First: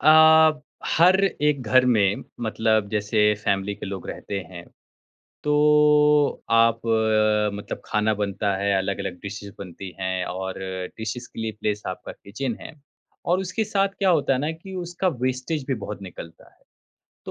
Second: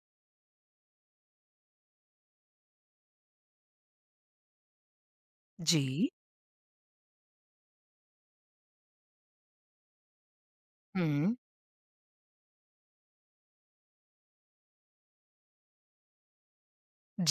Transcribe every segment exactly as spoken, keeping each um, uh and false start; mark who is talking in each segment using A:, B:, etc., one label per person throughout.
A: अ, हर एक घर में मतलब जैसे फैमिली के लोग रहते हैं,
B: जी।
A: तो आप अ, मतलब खाना बनता है, अलग-अलग डिशेज़ बनती हैं और डिशेज़
B: हुँ।
A: के लिए प्लेस आपका किचन है और उसके साथ क्या होता है ना कि उसका वेस्टेज भी बहुत निकलता है।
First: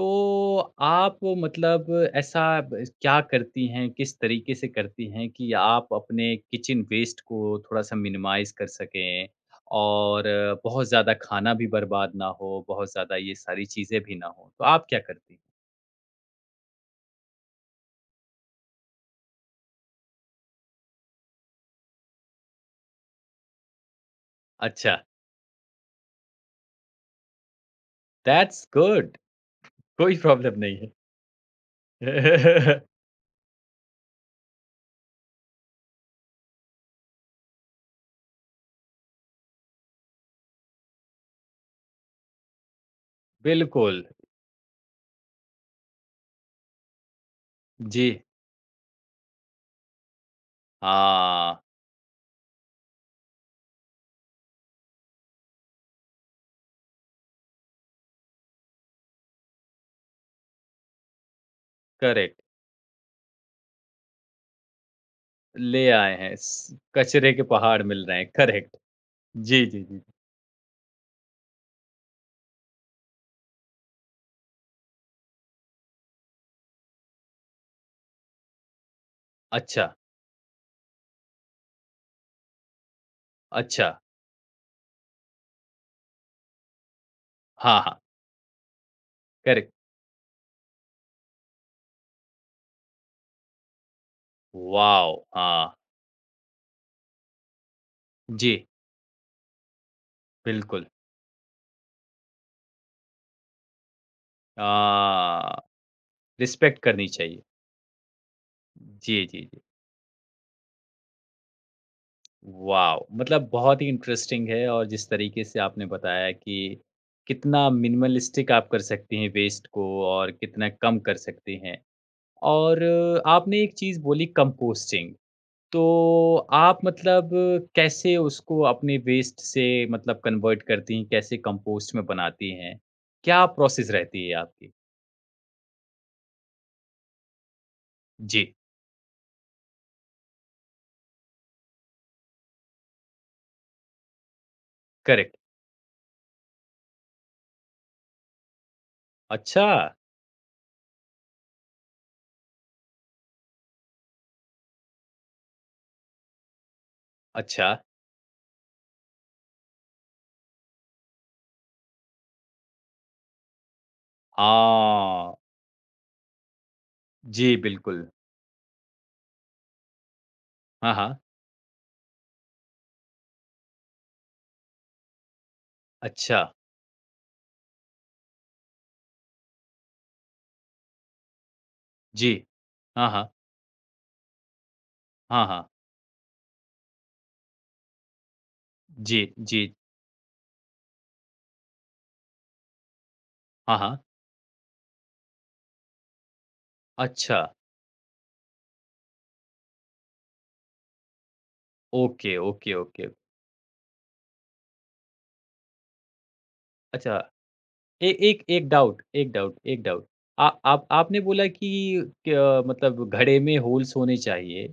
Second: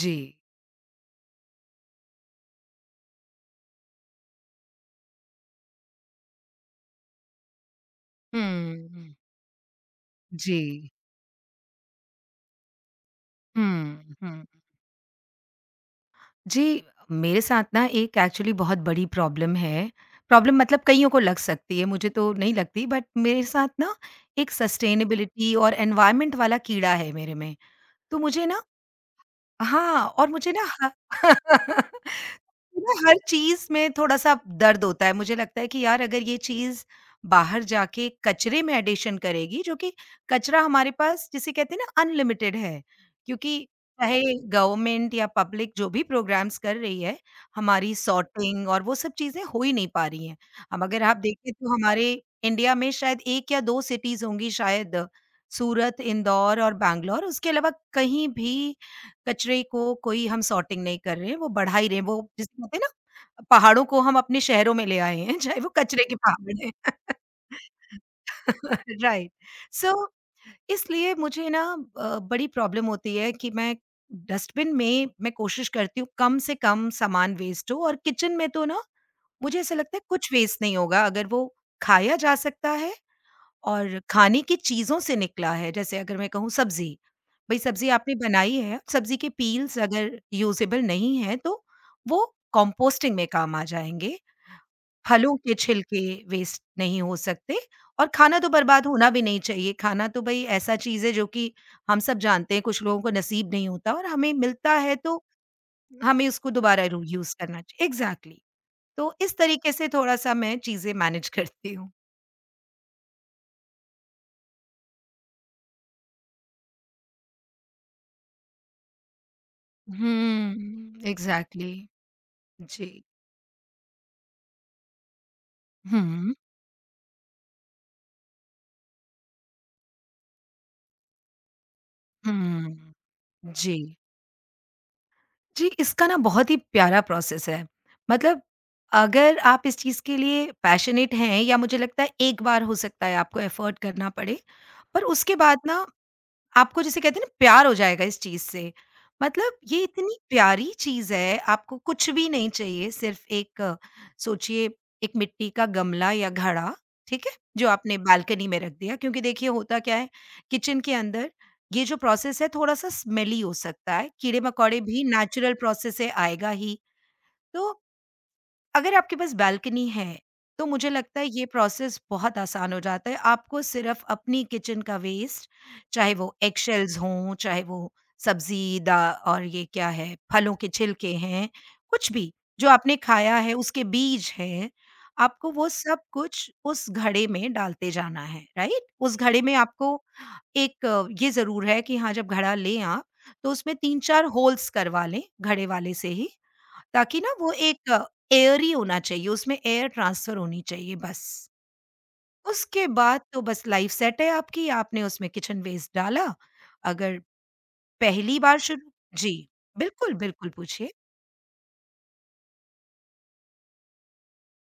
B: जी।
A: आप मतलब ऐसा ब क्या करती हैं, किस तरीके से करती हैं कि आप अपने किचन वेस्ट को थोड़ा-सा मिनिमाइज़ कर
B: हुँ।
A: सकें और बहुत
B: जी।
A: ज़्यादा खाना भी बर्बाद ना हो, बहुत ज़्यादा ये सारी चीज़ें भी
B: हुँ,
A: ना
B: हुँ।
A: हो? तो आप क्या करती हैं?
B: जी, मेरे साथ ना एक एक्चुअली बहुत बड़ी प्रॉब्लम है। प्रॉब्लम मतलब कइयों को लग सकती है, मुझे तो नहीं लगती बट मेरे साथ ना एक
A: अच्छा,
B: सस्टेनेबिलिटी और एनवायरनमेंट वाला कीड़ा है मेरे में। तो मुझे
A: दैट्स
B: ना
A: गुड,
B: हाँ,
A: कोई
B: और मुझे
A: प्रॉब्लम नहीं
B: ना
A: है।
B: ह ना हर चीज़ में थोड़ा-सा दर्द होता है। मुझे लगता है कि यार अगर ये चीज़ बाहर जाके कचरे में एडिशन करेगी जो कि कचरा हमारे पास जिसे कहते हैं ना अनलिमिटेड है। क्योंकि
A: बिल्कुल,
B: चाहे गवर्नमेंट या पब्लिक जो भी प्रोग्राम्स कर रही है, हमारी
A: जी,
B: सॉर्टिंग और वो सब चीज़ें हो ही नहीं पा रही हैं। हम अगर आप देखें
A: हाँ,
B: तो हमारे इंडिया में शायद एक या दो सिटीज़ होंगी शायद सूरत, इंदौर और बैंगलोर उसके अलावा कहीं भी कचरे को कोई हम सॉर्टिंग नहीं कर रहे हैं, वो बढ़ा ही रहे हैं, वो
A: करेक्ट,
B: जिसे कहते हैं ना पहाड़ों को हम अपने शहरों में ले आए हैं, चाहे वो
A: ले
B: कचरे के
A: आए हैं,
B: पहाड़ हैं।
A: स कचरे के पहाड़ मिल रहे हैं, करेक्ट।
B: राइट।
A: जी, जी, जी।
B: सो इसलिए मुझे ना अ, बड़ी प्रॉब्लम होती है कि मैं डस्टबिन में मैं कोशिश करती हूँ कम से कम सामान वेस्ट हो और किचन में तो ना मुझे ऐसा
A: अच्छा,
B: लगता है कुछ वेस्ट नहीं होगा अगर वो खाया जा सकता है
A: अच्छा,
B: और खाने की चीज़ों से निकला है, जैसे अगर मैं कहूँ सब्ज़ी, भई
A: हाँ,
B: सब्ज़ी
A: हाँ,
B: आपने बनाई है, सब्ज़ी के
A: करेक्ट।
B: पील्स अगर यूज़ेबल नहीं है तो वो कंपोस्टिंग में काम आ जाएँगे।
A: वाओ!
B: फलों के
A: हाँ,
B: छिलके वेस्ट नहीं हो सकते और खाना तो
A: जी,
B: बर्बाद होना भी नहीं चाहिए, खाना तो भई ऐसा
A: बिल्कुल।
B: चीज़ है जो कि हम सब जानते हैं कुछ लोगों को नसीब नहीं होता और हमें
A: अ,
B: मिलता है तो हमें उसको
A: रिस्पेक्ट
B: दोबारा रू
A: करनी
B: यूज़
A: चाहिए।
B: करना चाहिए। एग्ज़ैक्टली,
A: जी,
B: तो इस
A: जी, जी।
B: तरीके से थोड़ा-सा मैं चीज़ें मैनेज करती हूँ।
A: वाओ! मतलब बहुत ही इंटरेस्टिंग है और जिस तरीके से आपने बताया कि कितना मिनिमलिस्टिक आप कर सकती हैं वेस्ट को और कितना कम
B: हुँ,
A: कर सकती
B: एग्ज़ैक्टली।
A: हैं। और
B: जी।
A: अ, आपने एक चीज़ बोली कंपोस्टिंग,
B: हुँ,
A: तो आप मतलब कैसे उसको अपने वेस्ट से मतलब कन्वर्ट करती हैं, कैसे कंपोस्ट में बनाती हैं?
B: हुँ।
A: क्या
B: जी।
A: प्रोसेस रहती है आपकी?
B: जी, इसका ना बहुत ही प्यारा प्रोसेस है। मतलब
A: जी,
B: अगर आप इस चीज़ के लिए पैशनेट हैं या मुझे लगता है एक बार हो सकता है आपको एफर्ट करना पड़े, पर उसके
A: करेक्ट।
B: बाद ना आपको जिसे कहते हैं ना प्यार हो जाएगा इस चीज़ से। मतलब
A: अच्छा!
B: ये इतनी प्यारी चीज़ है, आपको कुछ भी नहीं चाहिए, सिर्फ़ एक अ, सोचिए एक मिट्टी का गमला या घड़ा, ठीक है? जो
A: अच्छा।
B: आपने बालकनी में रख दिया क्योंकि देखिए होता क्या है, किचन के अंदर ये जो प्रोसेस है थोड़ा-सा स्मेली हो सकता है, कीड़े-मकोड़े भी
A: हाँ,
B: नेचुरल प्रोसेस से आएगा ही।
A: जी,
B: तो
A: बिल्कुल।
B: अगर आपके पास बालकनी है, तो मुझे
A: हाँ, हाँ।
B: लगता है ये प्रोसेस बहुत आसान हो जाता है। आपको सिर्फ़ अपनी किचन का वेस्ट, चाहे वो
A: अच्छा,
B: एगशेल्स हों, चाहे वो सब्ज़ी दा और ये क्या है, फलों के छिलके हैं, कुछ
A: जी।
B: भी, जो आपने
A: हाँ, हाँ।
B: खाया है, उसके बीज हैं,
A: हाँ,
B: आपको
A: हाँ।
B: वो सब कुछ उस घड़े में डालते जाना है, राइट? उस
A: जी,
B: घड़े में
A: जी।
B: आपको एक अ, ये ज़रूर है कि हाँ, जब घड़ा लें आप, तो उसमें
A: हाँ, हाँ।
B: तीन चार होल्स करवा लें, घड़े वाले से ही। ताकि ना
A: अच्छा,
B: वो एक एयर ही होना चाहिए, उसमें एयर ट्रांसफ़र होनी चाहिए बस।
A: ओके, ओके,
B: उसके
A: ओके।
B: बाद तो बस लाइफ़ सेट है आपकी, आपने उसमें किचन वेस्ट डाला,
A: अच्छा,
B: अगर
A: ए
B: पहली
A: एक
B: बार
A: एक
B: शुरू
A: डाउट एक
B: जी,
A: डाउट एक डाउट।
B: बिल्कुल,
A: आ
B: बिल्कुल
A: आप
B: पूछिए।
A: आपने बोला कि क्या मतलब घड़े में होल्स होने चाहिए।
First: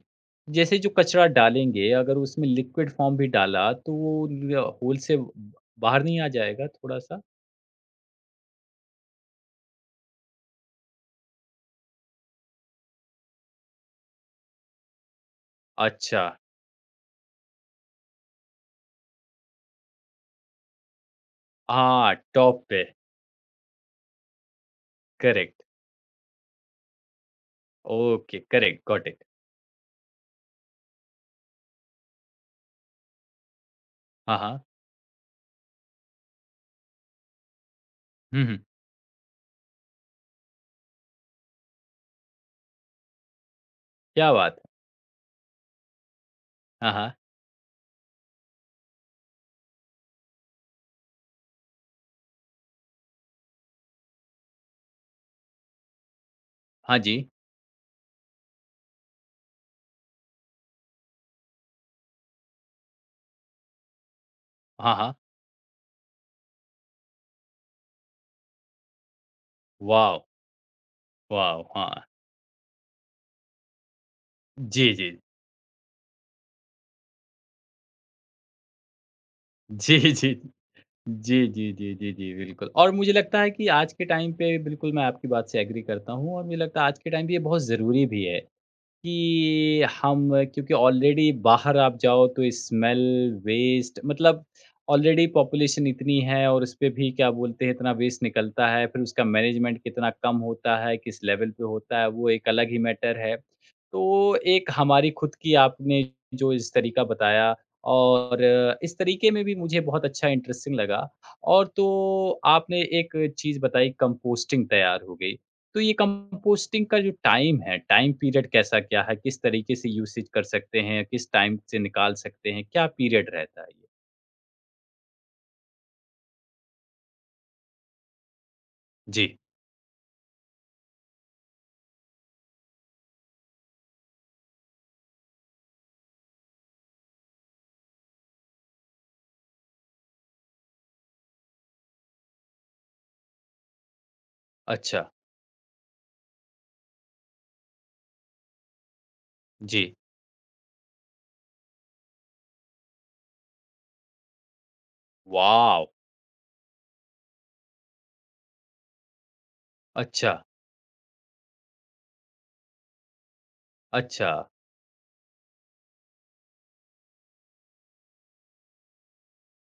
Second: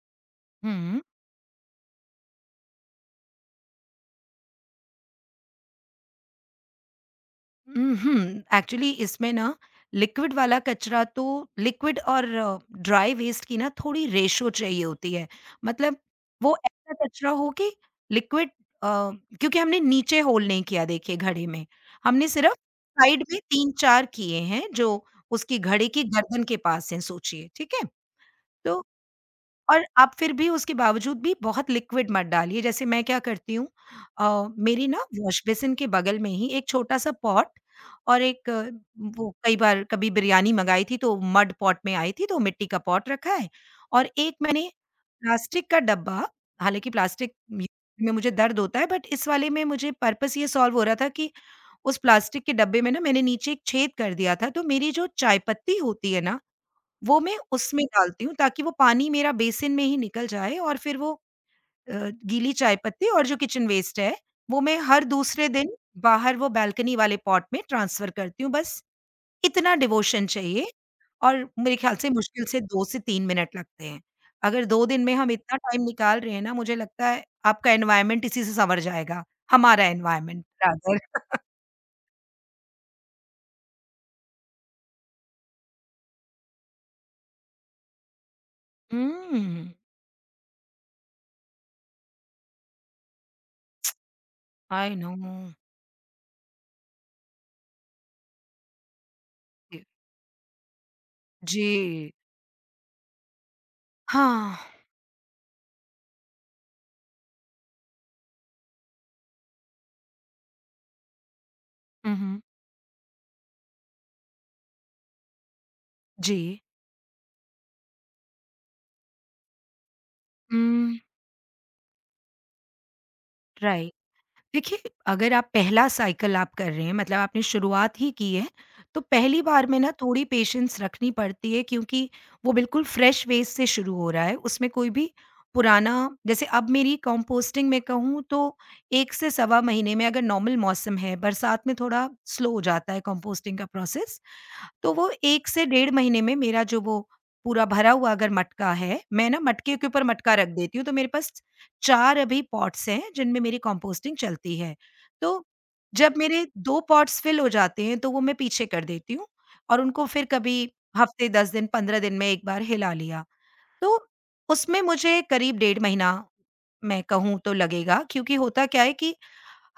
A: जैसे जो
B: हुँ।
A: कचरा डालेंगे, अगर उसमें लिक्विड फॉर्म भी डाला, तो वो ल होल से ब- बाहर नहीं आ जाएगा थोड़ा-सा?
B: उहुँ, एक्चुअली इसमें ना लिक्विड वाला कचरा तो लिक्विड और ड्राई वेस्ट की ना थोड़ी रेशो चाहिए होती है। मतलब
A: अच्छा।
B: वो ऐसा कचरा हो कि लिक्विड अ, क्योंकि हमने नीचे होल नहीं किया देखिए घड़े में,
A: हाँ,
B: हमने सिर्फ
A: टॉप पे।
B: साइड में तीन चार किए हैं जो उसकी
A: करेक्ट।
B: घड़े की गर्दन के पास हैं सोचिए, ठीक है?
A: ओके, करेक्ट,
B: तो
A: गॉट इट।
B: और आप फिर भी उसके बावजूद भी बहुत लिक्विड मत डालिए, जैसे मैं क्या करती हूँ
A: हाँ,
B: अ,
A: हाँ।
B: मेरी ना वॉश बेसिन के बगल में ही एक छोटा-सा पॉट और
A: हुँ,
B: एक
A: हुँ।
B: अ, वो कई बार कभी बिरयानी मँगाई थी तो मड पॉट में आई थी, तो मिट्टी का पॉट रखा है और
A: क्या
B: एक
A: बात
B: मैंने
A: है!
B: प्लास्टिक का डब्बा हालाँकि
A: हाँ, हाँ।
B: प्लास्टिक में मुझे दर्द होता है बट इस वाले में मुझे पर्पस ये सॉल्व हो रहा था कि उस प्लास्टिक के डब्बे में ना मैंने नीचे एक छेद कर दिया था, तो मेरी जो चाय पत्ती होती है ना
A: हाँ
B: वो
A: जी।
B: मैं उसमें डालती हूँ ताकि वो पानी मेरा बेसिन में ही निकल जाए और फिर वो अ, गीली चाय पत्ती और जो किचन वेस्ट है, वो मैं
A: हाँ,
B: हर
A: हाँ।
B: दूसरे दिन बाहर वो बालकनी वाले पॉट में ट्रांसफ़र करती हूँ। बस इतना
A: वॉव!
B: डिवोशन चाहिए और
A: वॉव!
B: मेरे ख्याल
A: हाँ।
B: से मुश्किल से दो से तीन मिनट लगते हैं। अगर दो
A: जी,
B: दिन
A: जी।
B: में हम इतना टाइम निकाल रहे हैं ना, मुझे लगता है आपका एनवायरनमेंट इसी से संवर जाएगा, हमारा
A: जी, जी।
B: Environment rather.
A: जी, जी, जी, जी, जी, बिल्कुल और मुझे लगता है कि आज के टाइम पे बिल्कुल मैं आपकी बात से एग्री करता हूँ और मुझे लगता है आज के टाइम पे ये बहुत ज़रूरी भी है।
B: हुँ,
A: कि हम क्योंकि ऑलरेडी बाहर आप जाओ तो स्मेल, वेस्ट मतलब
B: आई नो।
A: ऑलरेडी पॉपुलेशन इतनी है और उसपे भी क्या बोलते हैं इतना वेस्ट निकलता है, फिर उसका मैनेजमेंट कितना कम होता है, किस लेवल पे
B: जी।
A: होता है, वो एक अलग ही मैटर है। तो
B: हाँ।
A: एक हमारी खुद की आपने जो इस तरीका बताया और इस तरीके में भी मुझे बहुत अच्छा इंटरेस्टिंग लगा और तो
B: हुँ, हुँ।
A: आपने एक चीज़ बताई कंपोस्टिंग तैयार हो गई। तो ये
B: जी।
A: कंपोस्टिंग का जो टाइम है, टाइम पीरियड कैसा क्या है? किस तरीके से यूसेज कर सकते
B: हुँ।
A: हैं? किस टाइम से निकाल सकते हैं? क्या पीरियड रहता है ये?
B: राइट। देखिए, अगर आप पहला साइकिल आप कर रहे हैं मतलब आपने शुरुआत ही की है, तो
A: जी,
B: पहली बार में ना थोड़ी पेशेंस रखनी पड़ती है क्योंकि वो बिल्कुल फ्रेश बेस से शुरू हो रहा है, उसमें कोई भी पुराना जैसे अब मेरी कंपोस्टिंग में कहूँ तो एक से सवा महीने में अगर नॉर्मल मौसम है, बरसात में थोड़ा स्लो हो जाता है कंपोस्टिंग का प्रोसेस। तो
A: अच्छा,
B: वो एक से डेढ़ महीने में मेरा जो वो पूरा भरा हुआ अगर मटका है, मैं ना मटके
A: जी।
B: के ऊपर मटका रख देती हूँ, तो मेरे पास चार अभी पॉट्स हैं जिनमें मेरी कंपोस्टिंग चलती है। तो
A: वॉव!
B: जब मेरे दो पॉट्स फिल हो जाते हैं तो वो मैं पीछे कर देती हूँ और उनको फिर
A: अच्छा,
B: कभी हफ्ते दस दिन, पंद्रह दिन में एक बार हिला लिया। तो
A: अच्छा।
B: उसमें मुझे करीब डेढ़ महीना मैं कहूँ तो लगेगा क्योंकि होता क्या है कि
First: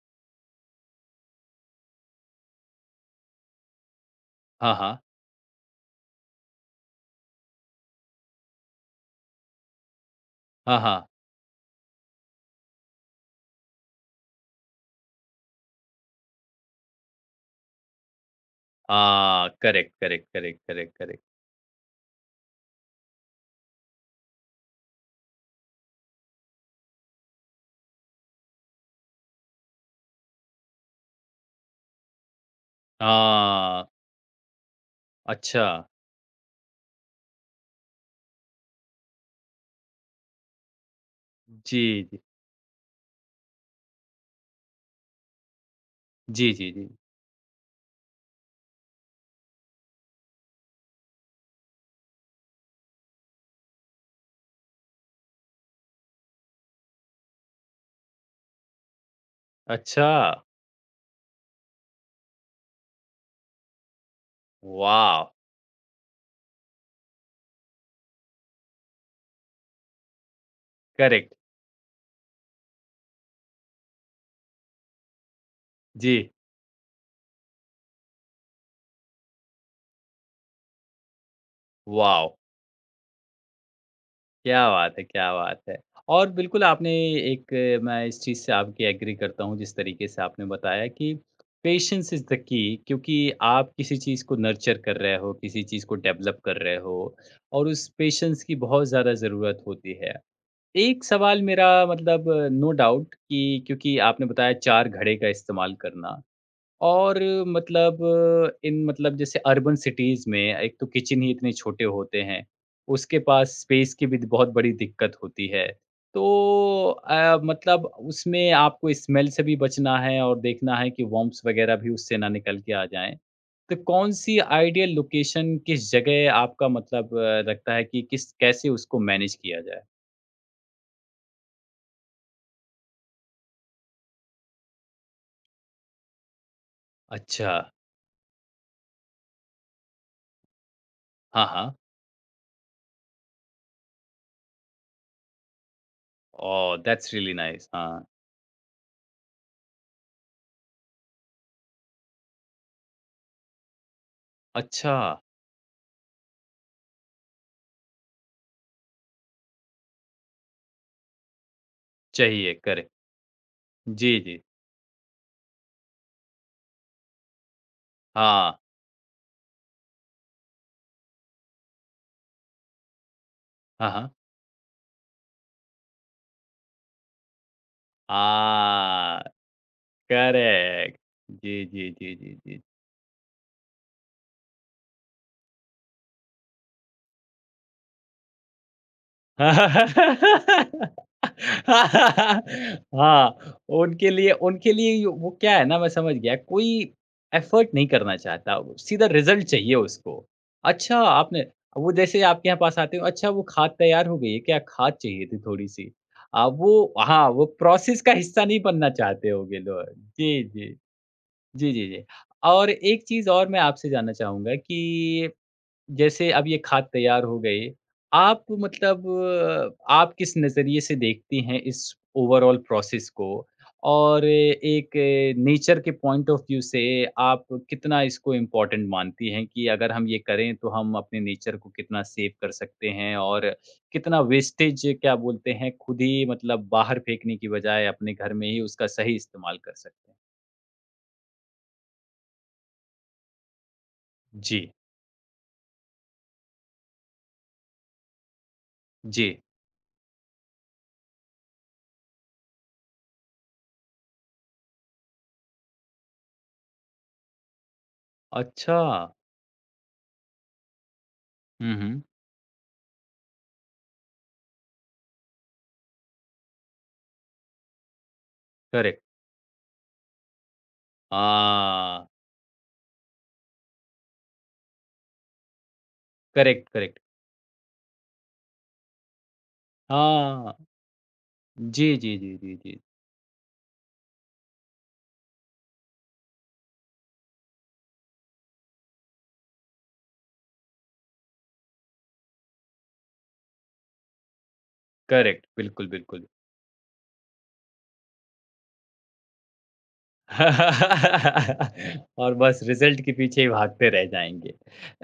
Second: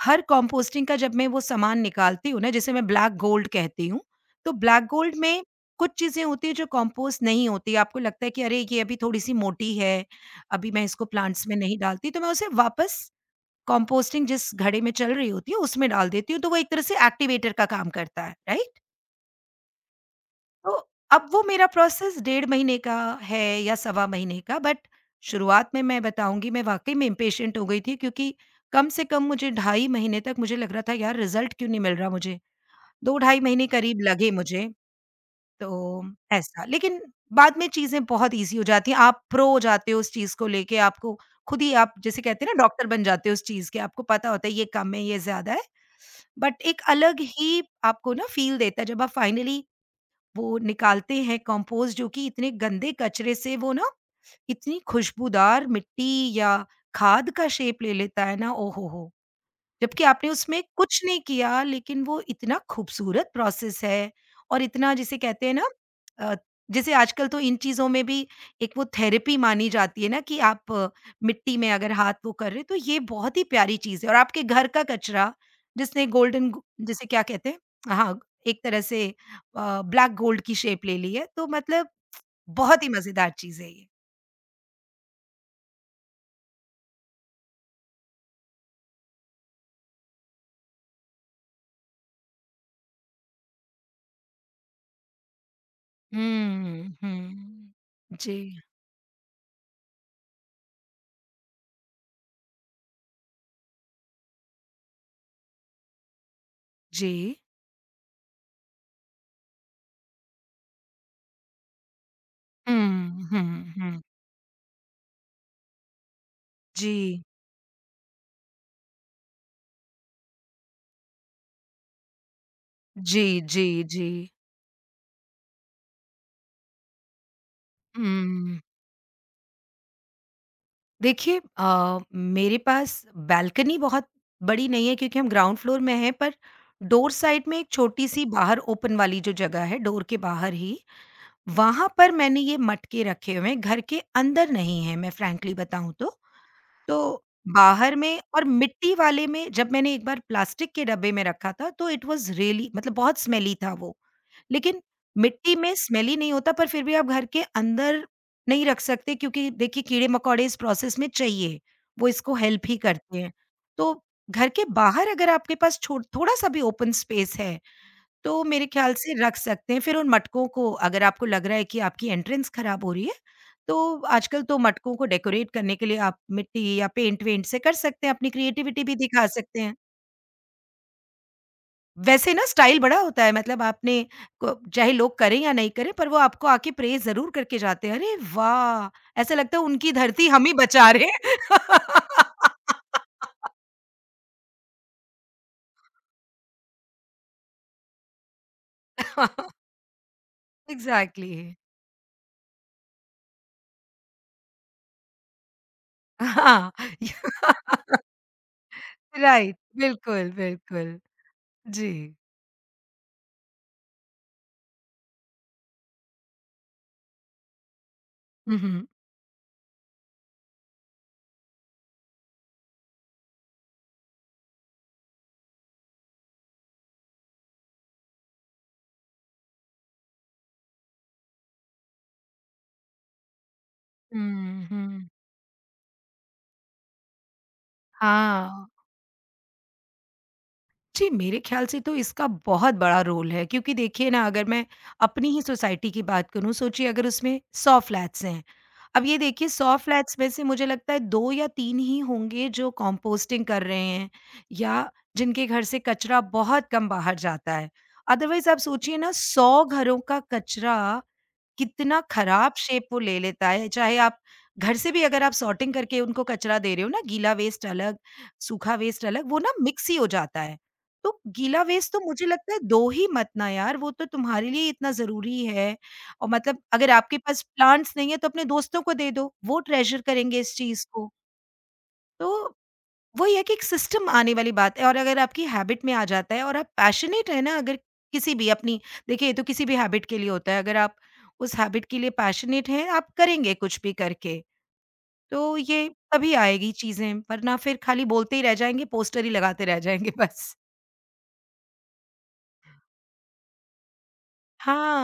B: हर कंपोस्टिंग का जब मैं वो सामान निकालती हूँ ना, जिसे मैं ब्लैक गोल्ड कहती हूँ, तो
A: हाँ,
B: ब्लैक
A: हाँ।
B: गोल्ड में कुछ चीज़ें होती हैं जो कंपोस्ट नहीं होती। आपको लगता है कि अरे! ये अभी थोड़ी-सी मोटी है, अभी
A: हाँ,
B: मैं इसको
A: हाँ।
B: प्लांट्स में नहीं डालती, तो मैं उसे वापस कंपोस्टिंग जिस घड़े में चल रही होती है, उसमें डाल देती हूँ, तो वो एक तरह से एक्टिवेटर का काम करता है, राइट?
A: हाँ, करेक्ट, करेक्ट, करेक्ट,
B: तो
A: करेक्ट, करेक्ट।
B: अब वो मेरा प्रोसेस डेढ़ महीने का है या सवा महीने का बट शुरुआत में मैं बताऊँगी मैं वाक़ई में इम्पेशेंट हो गई थी क्योंकि कम से कम मुझे ढाई महीने तक मुझे लग रहा था यार रिज़ल्ट क्यों नहीं मिल रहा मुझे? दो ढाई महीने
A: हाँ,
B: करीब लगे मुझे,
A: अच्छा।
B: तो ऐसा। लेकिन बाद में चीज़ें बहुत ईज़ी हो जाती हैं, आप प्रो हो जाते हो उस चीज़ को लेके आपको खुद ही आप
A: जी, जी।
B: जैसे कहते हैं ना डॉक्टर बन जाते हो उस चीज़ के, आपको पता होता है ये कम है, ये ज़्यादा है।
A: जी,
B: बट
A: जी,
B: एक
A: जी।
B: अलग ही आपको ना फ़ील देता है जब आप फाइनली वो निकालते हैं कंपोस्ट जो कि इतने गंदे कचरे से वो ना इतनी खुशबूदार मिट्टी या खाद का शेप ले लेता है ना, ओहो हो! जबकि आपने
A: अच्छा,
B: उसमें कुछ नहीं किया लेकिन वो इतना खूबसूरत प्रोसेस है और इतना जिसे
A: वॉव!
B: कहते हैं ना अ, जैसे आजकल तो इन चीज़ों में भी एक वो थेरेपी मानी जाती है ना कि आप अ,
A: करेक्ट।
B: मिट्टी में अगर हाथ वो कर रहे तो ये बहुत ही प्यारी चीज़ है और आपके घर का कचरा जिसने
A: जी,
B: गोल्डन जिसे क्या कहते हैं हाँ एक तरह से अ, ब्लैक गोल्ड की शेप ले ली है तो मतलब
A: वॉव!
B: बहुत ही मज़ेदार चीज़ है ये।
A: क्या बात है, क्या बात है। और बिल्कुल आपने एक अ, मैं इस चीज़ से आपकी एग्री करता हूँ जिस तरीके से आपने बताया कि पेशेंस इज़ द की क्योंकि आप किसी चीज़ को नर्चर कर रहे हो, किसी चीज़ को डेवलप कर रहे
B: हुँ,
A: हो और
B: हुँ।
A: उस
B: जी,
A: पेशेंस की बहुत ज़्यादा ज़रूरत होती है। एक सवाल मेरा मतलब नो डाउट कि क्योंकि आपने बताया चार घड़े का इस्तेमाल करना, और
B: जी।
A: मतलब इन मतलब जैसे अर्बन सिटीज़ में एक तो किचन ही इतने छोटे होते हैं, उसके
B: हुँ,
A: पास
B: हुँ,
A: स्पेस
B: हुँ।
A: की भी बहुत बड़ी दिक्कत होती है। तो
B: जी।
A: अ, मतलब उसमें आपको स्मेल से भी बचना है और देखना है कि वर्म्स वगैरह भी उससे ना निकल के आ जाएँ।
B: जी, जी,
A: तो
B: जी।
A: कौन-सी आइडियल लोकेशन किस जगह आपका मतलब अ, रखता है कि किस
B: हुँ,
A: कैसे उसको मैनेज किया जाए?
B: देखिए अ, मेरे पास बालकनी बहुत बड़ी नहीं है क्योंकि हम ग्राउंड फ्लोर में हैं, पर डोर साइड
A: अच्छा।
B: में एक छोटी-सी बाहर ओपन वाली जो जगह है, डोर के बाहर ही,
A: हाँ, हाँ।
B: वहाँ पर मैंने ये मटके रखे हुए हैं, घर के अंदर नहीं है मैं फ्रैंकली बताऊँ तो।
A: Oh! That's
B: so
A: really nice हाँ।
B: बाहर में और मिट्टी वाले में जब मैंने एक बार प्लास्टिक के डब्बे में रखा था तो इट वाज़ रियली मतलब बहुत स्मेली था वो। लेकिन
A: अच्छा,
B: मिट्टी में स्मेली नहीं होता पर फिर भी आप घर के अंदर नहीं रख सकते क्योंकि देखिए कीड़े-मकोड़े इस प्रोसेस में चाहिए, वो इसको
A: चाहिए
B: हेल्प ही
A: करेक्ट।
B: करते हैं। तो
A: जी, जी।
B: घर के बाहर अगर आपके पास छो थोड़ा-सा भी ओपन स्पेस है तो
A: हाँ।
B: मेरे ख्याल से रख सकते हैं। फिर उन मटकों को अगर आपको लग रहा है कि आपकी एंट्रेंस खराब हो रही है,
A: हाँ,
B: तो
A: हाँ।
B: आजकल तो मटकों को डेकोरेट करने के लिए आप मिट्टी या पेंट-वेंट से कर सकते हैं, अपनी क्रिएटिविटी भी
A: आ,
B: दिखा सकते हैं।
A: करेक्ट। जी, जी, जी,
B: वैसे
A: जी,
B: ना
A: जी।
B: स्टाइल बड़ा होता है मतलब आपने को चाहे लोग करें या नहीं करें पर वो आपको आके प्रेज़ ज़रूर करके जाते हैं। अरे वाह! ऐसा लगता है उनकी धरती हम ही बचा रहे हैं।
A: हाँ, उनके लिए उनके लिए ये वो क्या है ना मैं समझ गया कोई एफ़र्ट नहीं करना चाहता, वो सीधा रिज़ल्ट चाहिए उसको। अच्छा
B: एग्ज़ैक्टली।
A: आपने वो जैसे आपके यहाँ पास आते हो, अच्छा वो खाद तैयार हो गई है क्या? खाद चाहिए थी थोड़ी-सी। अ,
B: हाँ।
A: वो हाँ, वो प्रोसेस का हिस्सा नहीं बनना चाहते
B: राइट,
A: होंगे लोग।
B: बिल्कुल,
A: जी, जी।
B: बिल्कुल।
A: जी, जी,
B: जी।
A: जी। और एक चीज़ और मैं आपसे जानना चाहूँगा कि जैसे अब ये खाद तैयार हो गई, आप
B: हुँ, हुँ।
A: मतलब अ, आप किस नज़रिए से देखती हैं इस ओवरऑल प्रोसेस को? और एक नेचर के पॉइंट ऑफ व्यू से आप कितना इसको इम्पोर्टेंट मानती हैं कि अगर हम ये करें तो हम अपने नेचर को कितना सेव कर सकते हैं और कितना
B: हुँ,
A: वेस्टेज
B: हुँ।
A: क्या बोलते हैं खुद ही मतलब बाहर फेंकने की बजाय अपने घर में ही
B: हाँ।
A: उसका सही इस्तेमाल कर सकते हैं?
B: जी, मेरे ख़्याल से तो इसका बहुत बड़ा रोल है क्योंकि देखिए ना, अगर
A: जी,
B: मैं अपनी ही सोसाइटी की बात करूँ, सोचिए अगर उसमें सौ फ्लैट्स हैं। अब ये
A: जी।
B: देखिए सौ फ्लैट्स में से मुझे लगता है दो या तीन ही होंगे जो कंपोस्टिंग कर रहे हैं या जिनके घर से कचरा बहुत कम बाहर जाता है। अदरवाइज़ आप
A: अच्छा!
B: सोचिए ना, सौ घरों का कचरा
A: हुँ,
B: कितना
A: हुँ।
B: खराब शेप वो ले लेता है। चाहे आप घर से भी अगर आप सॉर्टिंग करके उनको कचरा दे रहे हो ना, गीला वेस्ट अलग, सूखा
A: करेक्ट।
B: वेस्ट अलग, वो ना मिक्स ही हो जाता है। तो गीला वेस्ट तो
A: हाँ,
B: मुझे लगता है दो ही मत ना यार, वो तो तुम्हारे लिए इतना ज़रूरी है। और मतलब
A: करेक्ट,
B: अगर
A: करेक्ट।
B: आपके पास प्लांट्स नहीं है तो अपने दोस्तों को दे दो, वो ट्रेज़र करेंगे इस
A: हाँ,
B: चीज़ को।
A: जी, जी, जी,
B: तो
A: जी, जी।
B: वही है कि एक सिस्टम आने वाली बात है। और अगर आपकी हैबिट में आ जाता है और आप पैशनेट है ना, अगर किसी भी अपनी देखिए ये तो किसी भी हैबिट के लिए होता है। अगर आप उस हैबिट के लिए पैशनेट हैं आप करेंगे कुछ भी करके।
A: करेक्ट,
B: तो
A: बिल्कुल,
B: ये
A: बिल्कुल।
B: तभी आएगी चीजें, वरना फिर खाली बोलते ही रह जाएंगे, पोस्टर ही लगाते रह जाएंगे। बस।
A: और बस रिज़ल्ट के पीछे ही भागते रह जाएँगे।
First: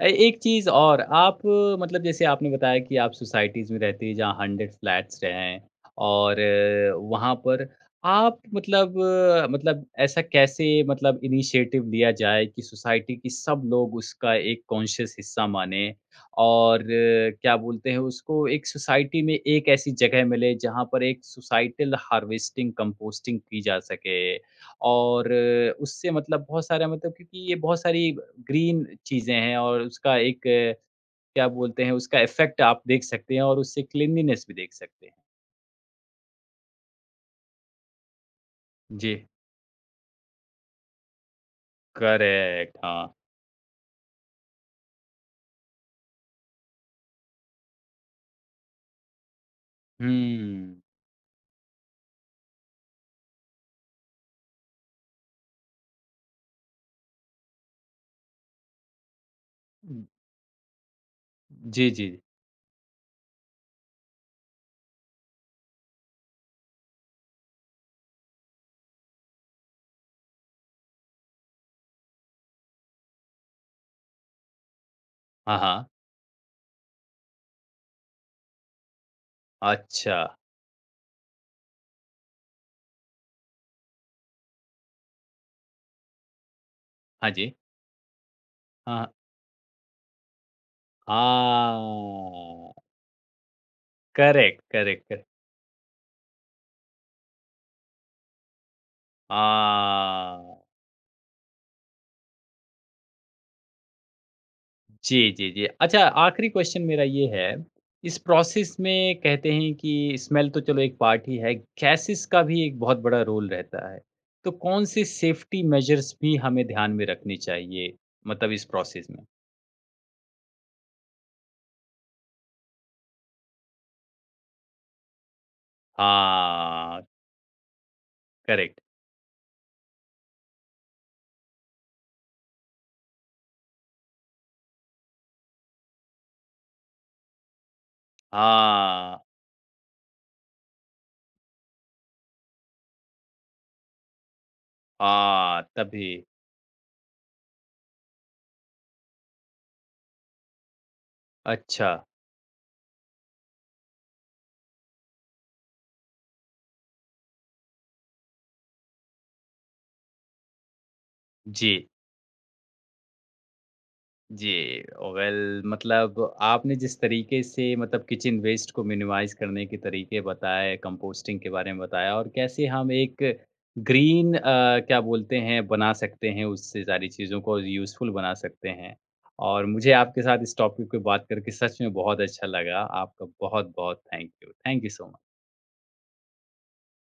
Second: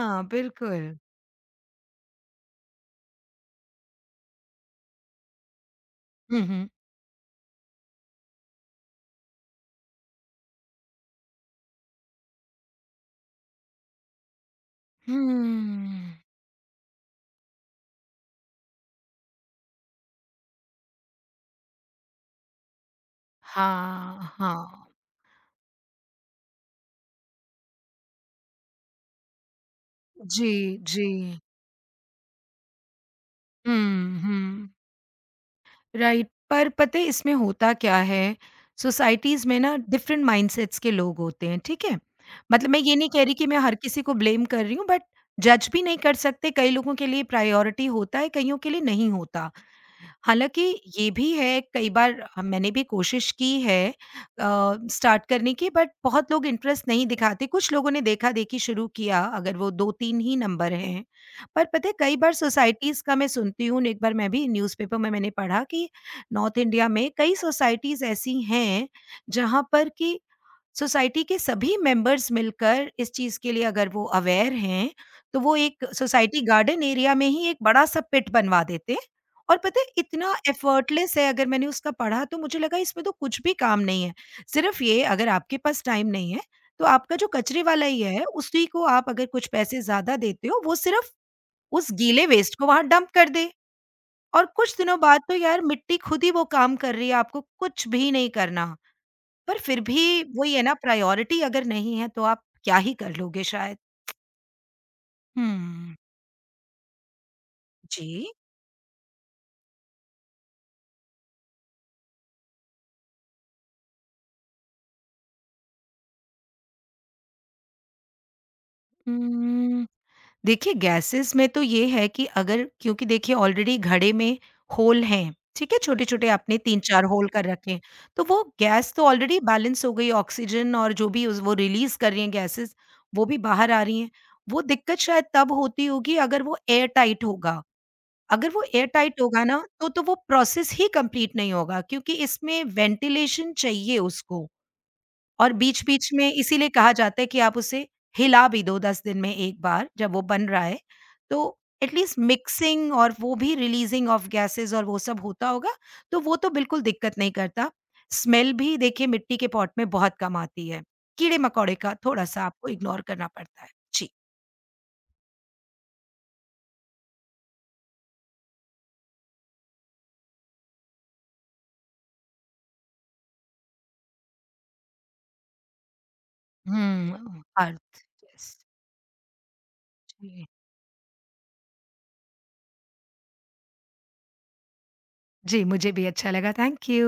A: अ, एक चीज़
B: बिल्कुल।
A: और आप मतलब जैसे आपने बताया कि आप सोसाइटीज़ में रहती हैं जहाँ हंड्रेड फ्लैट्स रहे हैं और
B: हम्म,
A: अ, वहाँ पर आप मतलब अ, मतलब ऐसा कैसे मतलब इनिशिएटिव लिया जाए कि सोसाइटी की सब लोग उसका एक कॉन्शियस हिस्सा मानें
B: हम्म।
A: और अ, क्या बोलते हैं उसको एक सोसाइटी में एक ऐसी जगह मिले जहाँ पर एक सोसाइटल हार्वेस्टिंग कंपोस्टिंग की जा सके
B: हाँ, हाँ।
A: और उससे मतलब बहुत सारा मतलब क्योंकि ये बहुत सारी ग्रीन चीज़ें हैं और उसका एक
B: जी,
A: क्या
B: जी।
A: बोलते हैं उसका इफ़ेक्ट आप देख सकते हैं और उससे
B: हम्म,
A: क्लीनलीनेस भी
B: हम्म।
A: देख सकते हैं।
B: राइट। पर पता है इसमें होता क्या है,
A: जी,
B: सोसाइटीज़ में ना डिफरेंट माइंडसेट्स के लोग होते हैं, ठीक है? मतलब
A: करेक्ट
B: मैं ये नहीं
A: हाँ।
B: कह रही कि मैं हर किसी को ब्लेम कर रही हूँ, बट जज भी नहीं कर सकते। कई लोगों के लिए प्रायोरिटी होता है, कईयों के लिए नहीं होता। हालाँकि
A: हुँ।
B: ये भी है कई बार अ, मैंने भी कोशिश की है अ, स्टार्ट करने की, बट बहुत लोग इंटरेस्ट नहीं दिखाते। कुछ लोगों ने देखा-देखी शुरू किया, अगर वो दो तीन ही नंबर हैं। पर पता
A: जी,
B: है
A: जी।
B: कई बार सोसाइटीज़ का मैं सुनती हूँ, एक बार मैं भी न्यूज़पेपर में मैंने पढ़ा कि नॉर्थ इंडिया में कई सोसाइटीज़ ऐसी हैं, जहाँ पर कि सोसाइटी के सभी मेंबर्स मिलकर इस चीज़ के लिए अगर वो अवेयर हैं, तो वो
A: हाँ,
B: एक
A: हाँ।
B: सोसाइटी गार्डन एरिया में ही एक बड़ा-सा पिट बनवा देते। और पता है
A: अच्छा।
B: इतना एफर्टलेस है, अगर मैंने उसका पढ़ा तो मुझे लगा इसमें तो कुछ भी काम नहीं है। सिर्फ ये, अगर आपके पास टाइम नहीं है, तो आपका जो
A: हाँ जी।
B: कचरे वाला ये है उसी को
A: हाँ,
B: आप अगर कुछ पैसे ज़्यादा देते हो, वो सिर्फ उस गीले वेस्ट को
A: हाँ।
B: वहाँ डंप कर दे। और
A: करेक्ट,
B: कुछ दिनों
A: करेक्ट,
B: बाद
A: करेक्ट।
B: तो यार मिट्टी खुद ही वो काम कर रही है, आपको कुछ भी नहीं करना। पर फिर भी वही
A: हाँ।
B: है ना, प्रायोरिटी अगर नहीं है तो आप क्या ही कर लोगे शायद।
A: जी, जी, जी।
B: हुँ।
A: अच्छा आखिरी क्वेश्चन मेरा ये है, इस
B: जी।
A: प्रोसेस में कहते हैं कि स्मेल तो चलो एक पार्ट ही है, गैसेस का भी एक बहुत बड़ा रोल रहता है। तो कौन से सेफ्टी मेजर्स भी हमें ध्यान में रखने चाहिए मतलब इस प्रोसेस में?
B: उम देखिए गैसेज़ में तो ये है कि अगर क्योंकि देखिए ऑलरेडी घड़े में होल हैं, ठीक है? छोटे-छोटे आपने
A: हाँ,
B: तीन चार होल कर रखे हैं, तो वो
A: करेक्ट।
B: गैस तो ऑलरेडी बैलेंस हो गई ऑक्सीजन और जो भी उस वो रिलीज़ कर रही हैं गैसेज़, वो भी बाहर आ रही हैं। वो दिक्कत शायद तब होती होगी अगर वो एयर टाइट होगा। अगर वो एयर
A: हाँ,
B: टाइट होगा ना तो तो वो प्रोसेस ही कंप्लीट नहीं होगा क्योंकि इसमें वेंटिलेशन चाहिए उसको। और
A: हाँ,
B: बीच-बीच
A: तभी।
B: में इसीलिए कहा जाता है कि आप उसे हिला भी दो दस दिन में एक बार जब वो बन रहा है, तो
A: अच्छा,
B: एटलीस्ट मिक्सिंग और वो भी रिलीज़िंग ऑफ गैसेज़ और वो सब होता होगा, तो वो तो बिल्कुल दिक्कत नहीं करता। स्मेल भी देखिए मिट्टी के पॉट में बहुत कम आती है,
A: जी।
B: कीड़े-मकोड़े का थोड़ा-सा आपको इग्नोर करना पड़ता है। जी।
A: जी, वेल मतलब आपने जिस तरीके से मतलब किचन वेस्ट को मिनिमाइज़ करने के तरीके बताए, कंपोस्टिंग के बारे में बताया और कैसे हम एक ग्रीन अ, क्या बोलते हैं बना सकते हैं, उससे सारी चीज़ों
B: हुँ,
A: को
B: अर्थ,
A: यूज़फुल बना
B: यस।
A: सकते हैं। और मुझे आपके साथ
B: जी।
A: इस टॉपिक पे बात करके सच में बहुत अच्छा लगा। आपका बहुत-बहुत thank you. Thank you so much.
B: जी, मुझे भी अच्छा लगा। Thank you.